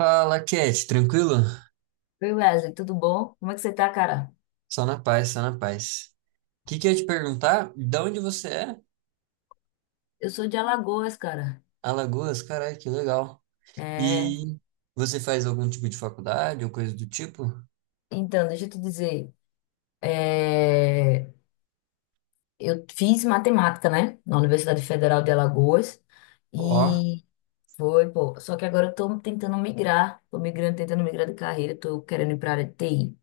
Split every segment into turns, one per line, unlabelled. Fala, Cat, tranquilo?
Oi, Wesley, tudo bom? Como é que você tá, cara?
Só na paz, só na paz. O que que eu ia te perguntar? De onde você é?
Eu sou de Alagoas, cara.
Alagoas, caralho, que legal.
É,
E você faz algum tipo de faculdade ou coisa do tipo?
então, deixa eu te dizer. é, eu fiz matemática, né? Na Universidade Federal de Alagoas.
Ó,
E foi, pô. Só que agora eu tô tentando migrar. Tô migrando, tentando migrar de carreira. Tô querendo ir pra área de TI.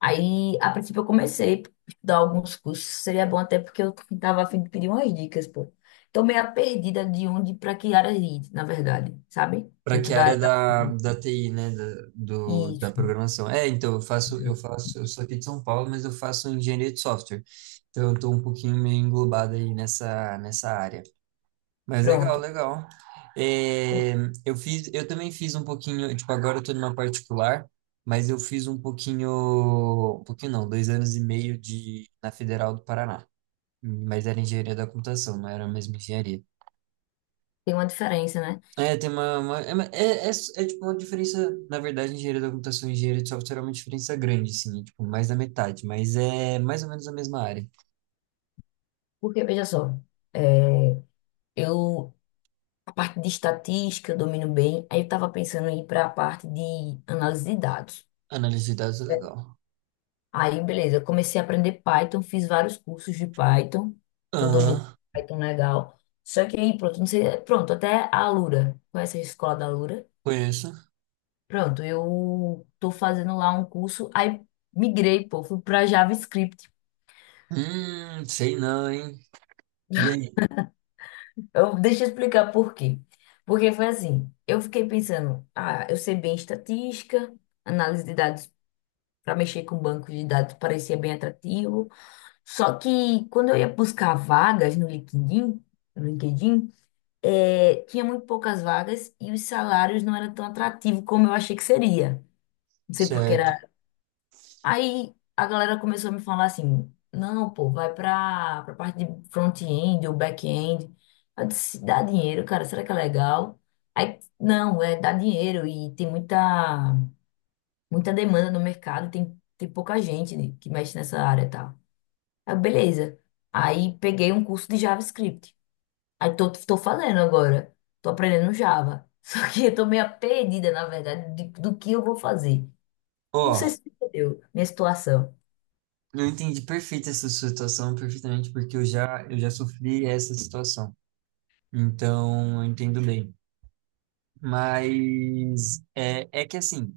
Aí, a princípio, eu comecei a estudar alguns cursos. Seria bom até porque eu tava a fim de pedir umas dicas, pô. Tô meio perdida de onde pra que área ir, na verdade, sabe?
pra
Dentro
que
da
área
área da...
da TI, né? Da, do, da
Isso.
programação. É, então, eu sou aqui de São Paulo, mas eu faço engenharia de software. Então, eu tô um pouquinho meio englobado aí nessa área. Mas legal,
Pronto.
legal. É, eu fiz, eu também fiz um pouquinho, tipo, agora eu tô numa particular, mas eu fiz um pouquinho não, 2 anos e meio de, na Federal do Paraná. Mas era engenharia da computação, não era a mesma engenharia.
Tem uma diferença, né?
É, tem uma tipo uma diferença, na verdade, engenharia da computação e engenharia de software é uma diferença grande, assim, é, tipo, mais da metade, mas é mais ou menos a mesma área.
Porque, veja só, é, eu, a parte de estatística eu domino bem, aí eu estava pensando em ir para a parte de análise de dados.
Análise de dados é legal.
Aí, beleza, eu comecei a aprender Python, fiz vários cursos de Python, tô
Aham,
dominando Python legal. Só que aí, pronto, não sei, pronto, até a Alura, conhece a escola da Alura?
conheço.
Pronto, eu tô fazendo lá um curso, aí migrei, pô, fui para JavaScript.
Sei não, hein? E aí?
Eu, deixa eu explicar por quê. Porque foi assim, eu fiquei pensando, ah, eu sei bem estatística, análise de dados para mexer com banco de dados parecia bem atrativo. Só que quando eu ia buscar vagas no LinkedIn, no LinkedIn, tinha muito poucas vagas e os salários não eram tão atrativos como eu achei que seria. Não sei porque.
Certo.
Aí a galera começou a me falar assim: não, pô, vai pra, parte de front-end ou back-end. Eu disse: dá dinheiro, cara, será que é legal? Aí, não, é dá dinheiro e tem muita, muita demanda no mercado, tem, pouca gente que mexe nessa área e tal. Aí, beleza. Aí peguei um curso de JavaScript. Aí tô fazendo agora, tô aprendendo Java. Só que eu tô meio perdida, na verdade, do que eu vou fazer. Não sei
Ó,
se você entendeu minha situação.
eu entendi perfeito essa sua situação, perfeitamente, porque eu já sofri essa situação. Então, eu entendo bem. Mas é que assim,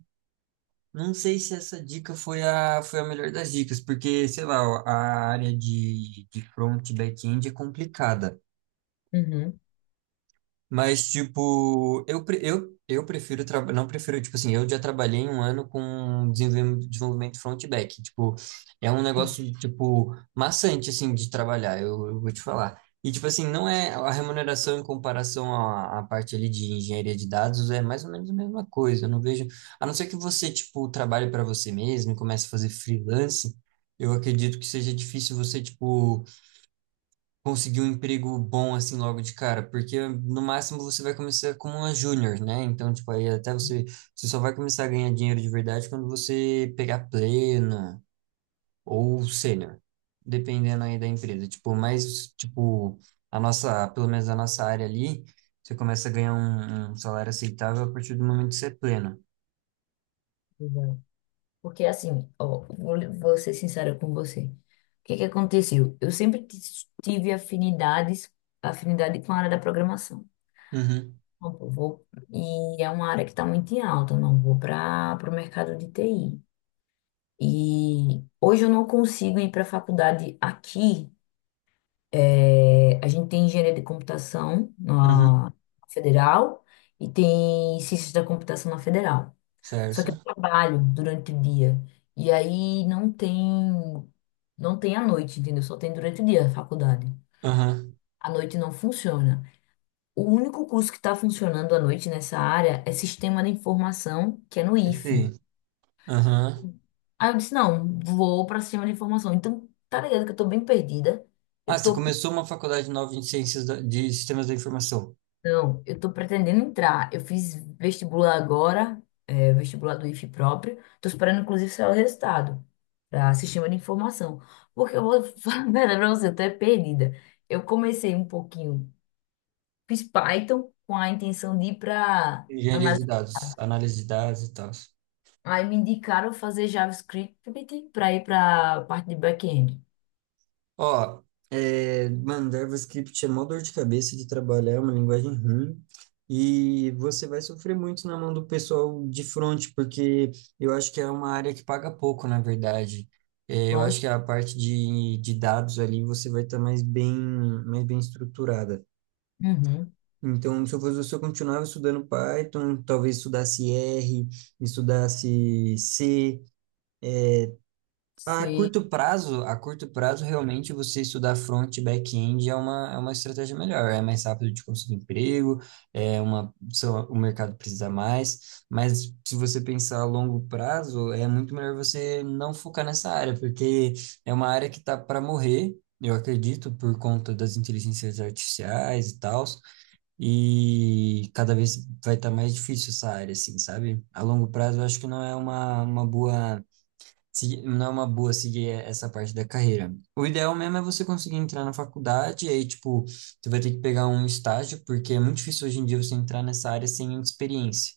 não sei se essa dica foi a melhor das dicas, porque, sei lá, ó, a área de front e back-end é complicada.
Uhum.
Mas, tipo, eu, pre- eu prefiro, traba- não prefiro, tipo assim, eu já trabalhei um ano com desenvolvimento front e back. Tipo, é um negócio, tipo, maçante, assim, de trabalhar, eu vou te falar. E, tipo assim, não é a remuneração em comparação à parte ali de engenharia de dados, é mais ou menos a mesma coisa. Eu não vejo, a não ser que você, tipo, trabalhe para você mesmo e comece a fazer freelance, eu acredito que seja difícil você, tipo, conseguir um emprego bom assim logo de cara, porque no máximo você vai começar como uma júnior, né? Então, tipo, aí até você só vai começar a ganhar dinheiro de verdade quando você pegar pleno ou sênior, dependendo aí da empresa. Tipo, mais, tipo, a nossa, pelo menos a nossa área ali, você começa a ganhar um salário aceitável a partir do momento que você é pleno.
Exato. Porque assim, ó, vou ser sincera com você. O que que aconteceu? Eu sempre tive afinidades, afinidade com a área da programação.
Uhum,
Então, pô, vou, e é uma área que está muito em alta, não vou para o mercado de TI. E hoje eu não consigo ir para a faculdade aqui. É, a gente tem engenharia de computação
uhum,
na federal e tem ciências da computação na federal. Só que eu
certo?
trabalho durante o dia. E aí não tem, não tem à noite, entendeu? Só tem durante o dia a faculdade.
Aham,
À noite não funciona. O único curso que está funcionando à noite nessa área é Sistema de Informação, que é no
é
IFE.
sim. Aham.
Aí eu disse, não, vou para Sistema de Informação. Então, tá ligado que eu tô bem perdida.
Ah,
Eu
você
tô
começou uma faculdade nova de de sistemas da informação.
Não, eu tô pretendendo entrar. Eu fiz vestibular agora, vestibular do IFE próprio. Tô esperando, inclusive, sair o resultado para sistema de informação. Porque eu vou falar a verdade pra você, eu tô é perdida. Eu comecei um pouquinho, fiz Python com a intenção de ir para
Engenharia de
análise.
dados, análise de dados e tal.
Aí me indicaram fazer JavaScript para ir para parte de back-end.
Ó, é, mano, JavaScript é mó dor de cabeça de trabalhar, é uma linguagem ruim. E você vai sofrer muito na mão do pessoal de front, porque eu acho que é uma área que paga pouco, na verdade. É, eu acho
Pronto.
que a parte de dados ali você vai estar mais bem estruturada.
Uhum.
Então, se eu fosse você, eu continuava estudando Python, talvez estudasse R, estudasse C.
Sei.
A curto prazo, realmente você estudar front e back-end é uma estratégia melhor, é mais rápido de conseguir emprego, o mercado precisa mais, mas se você pensar a longo prazo, é muito melhor você não focar nessa área, porque é uma área que está para morrer, eu acredito, por conta das inteligências artificiais e tal, e cada vez vai estar mais difícil essa área, assim, sabe? A longo prazo, eu acho que não é uma boa não é uma boa seguir essa parte da carreira. O ideal mesmo é você conseguir entrar na faculdade, e aí, tipo, tu vai ter que pegar um estágio, porque é muito difícil hoje em dia você entrar nessa área sem experiência.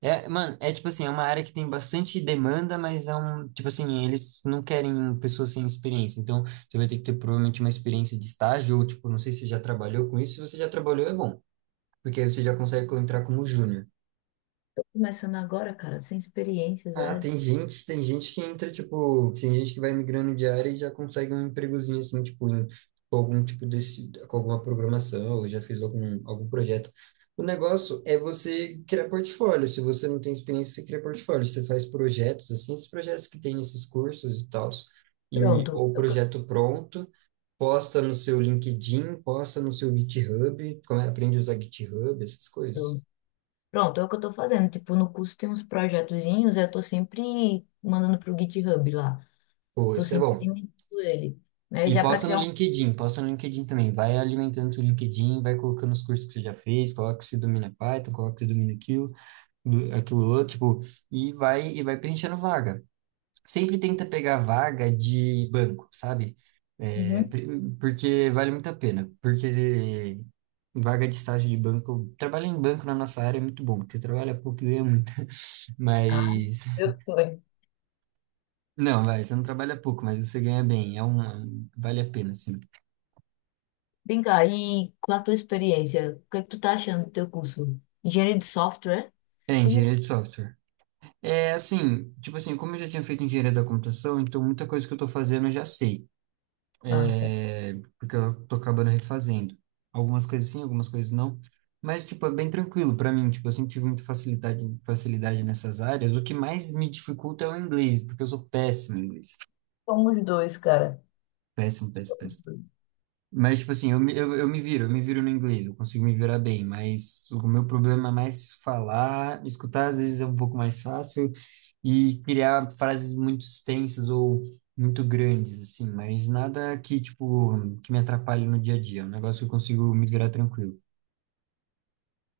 É, mano, é tipo assim, é uma área que tem bastante demanda, mas é um, tipo assim, eles não querem pessoas sem experiência. Então, você vai ter que ter provavelmente uma experiência de estágio, ou tipo, não sei se você já trabalhou com isso. Se você já trabalhou, é bom, porque aí você já consegue entrar como júnior.
Tô começando agora, cara, sem experiência,
Ah,
zero.
tem gente que entra, tipo, tem gente que vai migrando de área e já consegue um empregozinho assim, tipo, em, com algum tipo desse, com alguma programação, ou já fez algum projeto. O negócio é você criar portfólio. Se você não tem experiência, você cria portfólio. Você faz projetos, assim, esses projetos que tem nesses cursos e tal,
Pronto,
ou
é o que eu
projeto pronto, posta no seu LinkedIn, posta no seu GitHub, como é, aprende a usar GitHub, essas coisas.
tô. Pronto, é o que eu tô fazendo. Tipo, no curso tem uns projetozinhos, eu tô sempre mandando pro GitHub lá.
Pô,
Tô
isso é
sempre
bom.
alimentando ele, né?
E
Já para criar
Posta no LinkedIn também. Vai alimentando seu LinkedIn, vai colocando os cursos que você já fez, coloca que você domina Python, coloca que você domina aquilo, aquilo outro, tipo, e vai preenchendo vaga. Sempre tenta pegar vaga de banco, sabe?
um...
É,
Uhum.
pri- Porque vale muito a pena. Porque vaga de estágio de banco, trabalhar em banco na nossa área é muito bom, porque trabalha pouco e ganha muito.
Ah,
Mas
eu tô.
não, vai, você não trabalha pouco, mas você ganha bem, é um, vale a pena, sim.
Vem cá, e com a tua experiência, o que é que tu tá achando do teu curso? Engenharia de software?
É
Tu...
engenharia de software. É assim, tipo assim, como eu já tinha feito engenharia da computação, então muita coisa que eu tô fazendo eu já sei.
Nossa,
É, porque eu tô acabando refazendo. Algumas coisas sim, algumas coisas não. Mas, tipo, é bem tranquilo pra mim. Tipo, eu sempre tive muita facilidade, facilidade nessas áreas. O que mais me dificulta é o inglês, porque eu sou péssimo em inglês.
somos dois, cara.
Péssimo, péssimo, péssimo. Mas, tipo assim, eu me viro no inglês, eu consigo me virar bem, mas o meu problema é mais falar, escutar às vezes é um pouco mais fácil e criar frases muito extensas ou muito grandes, assim, mas nada que, tipo, que me atrapalhe no dia a dia, é um negócio que eu consigo me virar tranquilo.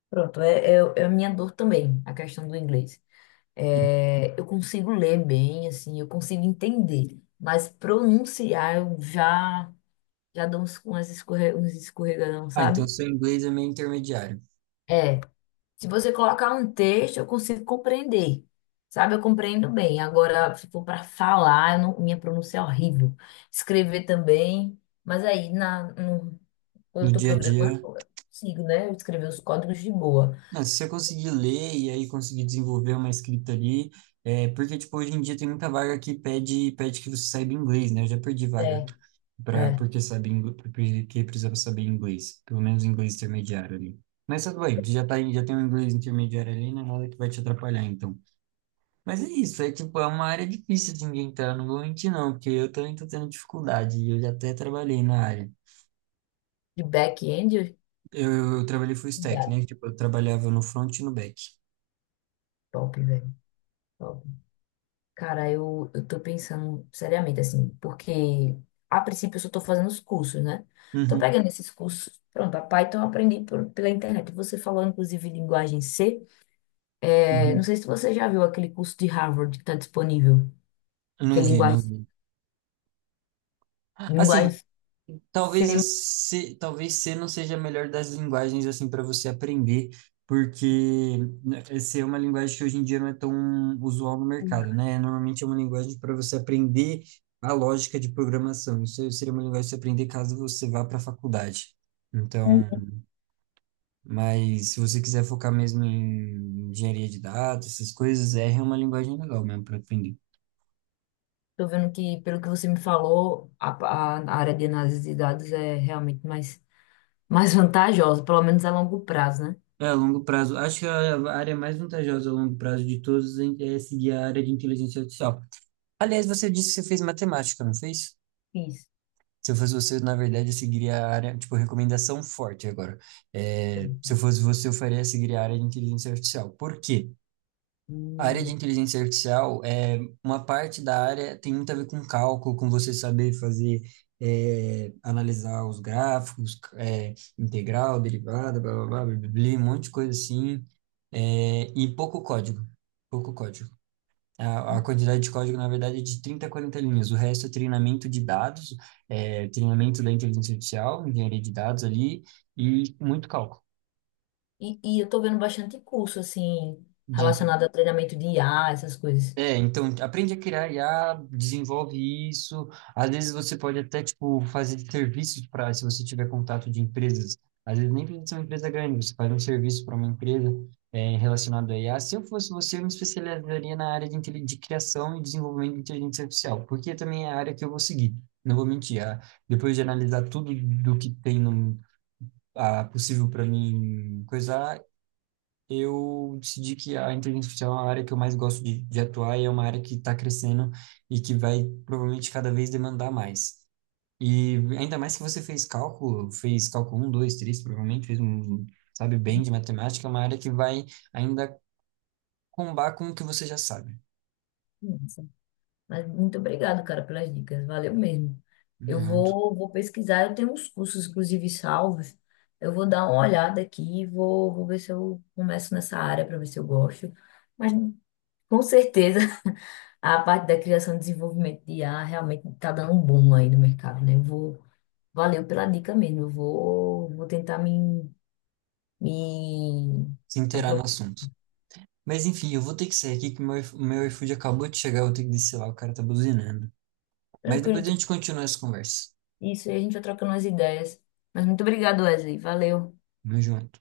Pronto, é a minha dor também, a questão do inglês.
E-
É, eu consigo ler bem, assim, eu consigo entender, mas pronunciar eu já... Já dá uns, umas uns escorregadão,
ah, então
sabe?
seu inglês é meio intermediário.
É. Se você colocar um texto, eu consigo compreender. Sabe, eu compreendo bem. Agora, se for para falar, eu não... minha pronúncia é horrível. Escrever também. Mas aí, na, no, quando
No
eu tô
dia a
programando,
dia,
eu consigo, né? Escrever os códigos de boa.
não, se você conseguir ler e aí conseguir desenvolver uma escrita ali, é, porque, tipo, hoje em dia tem muita vaga que pede que você saiba inglês, né? Eu já perdi vaga.
É,
Pra,
é.
porque porque precisava saber inglês, pelo menos inglês intermediário ali. Mas tudo bem, tu já tá, já tem um inglês intermediário ali, não é nada que vai te atrapalhar, então. Mas é isso, é tipo, é uma área difícil de ninguém entrar, não vou mentir não, porque eu também tô tendo dificuldade, e eu já até trabalhei na área.
De back-end, eu-
Eu trabalhei full stack,
cuidado.
né? Tipo, eu trabalhava no front e no back.
Top, velho. Top. Cara, eu tô pensando seriamente, assim, porque a princípio eu só tô fazendo os cursos, né? Tô
Uhum,
pegando esses cursos. Pronto, a Python eu aprendi pela internet. Você falou, inclusive, linguagem C. É, não
uhum.
sei se você já viu aquele curso de Harvard que tá disponível, que é
Não vi, não vi. Assim,
linguagem
talvez a
C.
C, talvez C não seja a melhor das linguagens assim para você aprender, porque né, C é uma linguagem que hoje em dia não é tão usual no mercado, né? Normalmente é uma linguagem para você aprender a lógica de programação. Isso seria uma linguagem para você aprender caso você vá para a faculdade. Então,
Uhum.
mas se você quiser focar mesmo em engenharia de dados, essas coisas, R é uma linguagem legal mesmo para aprender.
Tô vendo que, pelo que você me falou, a área de análise de dados é realmente mais, mais vantajosa, pelo menos a longo prazo, né?
É, a longo prazo. Acho que a área mais vantajosa a longo prazo de todos é seguir a área de inteligência artificial. Aliás, você disse que você fez matemática, não fez?
Isso.
Se eu fosse você, na verdade, eu seguiria a área, tipo, recomendação forte agora. É, se eu fosse você, eu faria seguir a área de inteligência artificial. Por quê? A área de
Hum.
inteligência artificial é uma parte da área tem muito a ver com cálculo, com você saber fazer, é, analisar os gráficos, é, integral, derivada, blá, blá, blá, blá, blá, blá, um monte de coisa assim, é, e pouco código, pouco código. A quantidade de código, na verdade, é de 30 a 40 linhas. O resto é treinamento de dados, é, treinamento da inteligência artificial, engenharia de dados ali, e muito cálculo.
E eu tô vendo bastante curso, assim,
De
relacionado a treinamento de IA, essas coisas.
É, então aprende a criar IA, desenvolve isso. Às vezes você pode até tipo fazer serviços para, se você tiver contato de empresas. Às vezes nem precisa ser uma empresa grande, você faz um serviço para uma empresa é, relacionado a IA. Se eu fosse você, eu me especializaria na área de criação e desenvolvimento de inteligência artificial, porque também é a área que eu vou seguir. Não vou mentir, ah, depois de analisar tudo do que tem no, ah, possível para mim coisar, eu decidi que a inteligência artificial é uma área que eu mais gosto de atuar e é uma área que está crescendo e que vai provavelmente cada vez demandar mais. E ainda mais que você fez cálculo um, 2, 3, provavelmente fez um, sabe, bem de matemática, é uma área que vai ainda combar com o que você já sabe.
Nossa, mas muito obrigado, cara, pelas dicas. Valeu mesmo. Eu
Obrigado.
vou, vou pesquisar. Eu tenho uns cursos, inclusive, salvos. Eu vou dar uma olhada aqui, vou, vou ver se eu começo nessa área para ver se eu gosto. Mas com certeza a parte da criação e desenvolvimento de IA realmente está dando um boom aí no mercado, né? Eu vou, valeu pela dica mesmo. Eu vou, vou tentar me, me
Se inteirar no
apro-.
assunto. Mas enfim, eu vou ter que sair aqui que meu, meu iFood acabou de chegar, eu vou ter que descer lá, o cara tá buzinando. Mas
Tranquilo.
depois a gente continua essa conversa.
Isso, aí a gente vai trocando as ideias. Mas muito obrigado, Wesley. Valeu.
Tamo junto.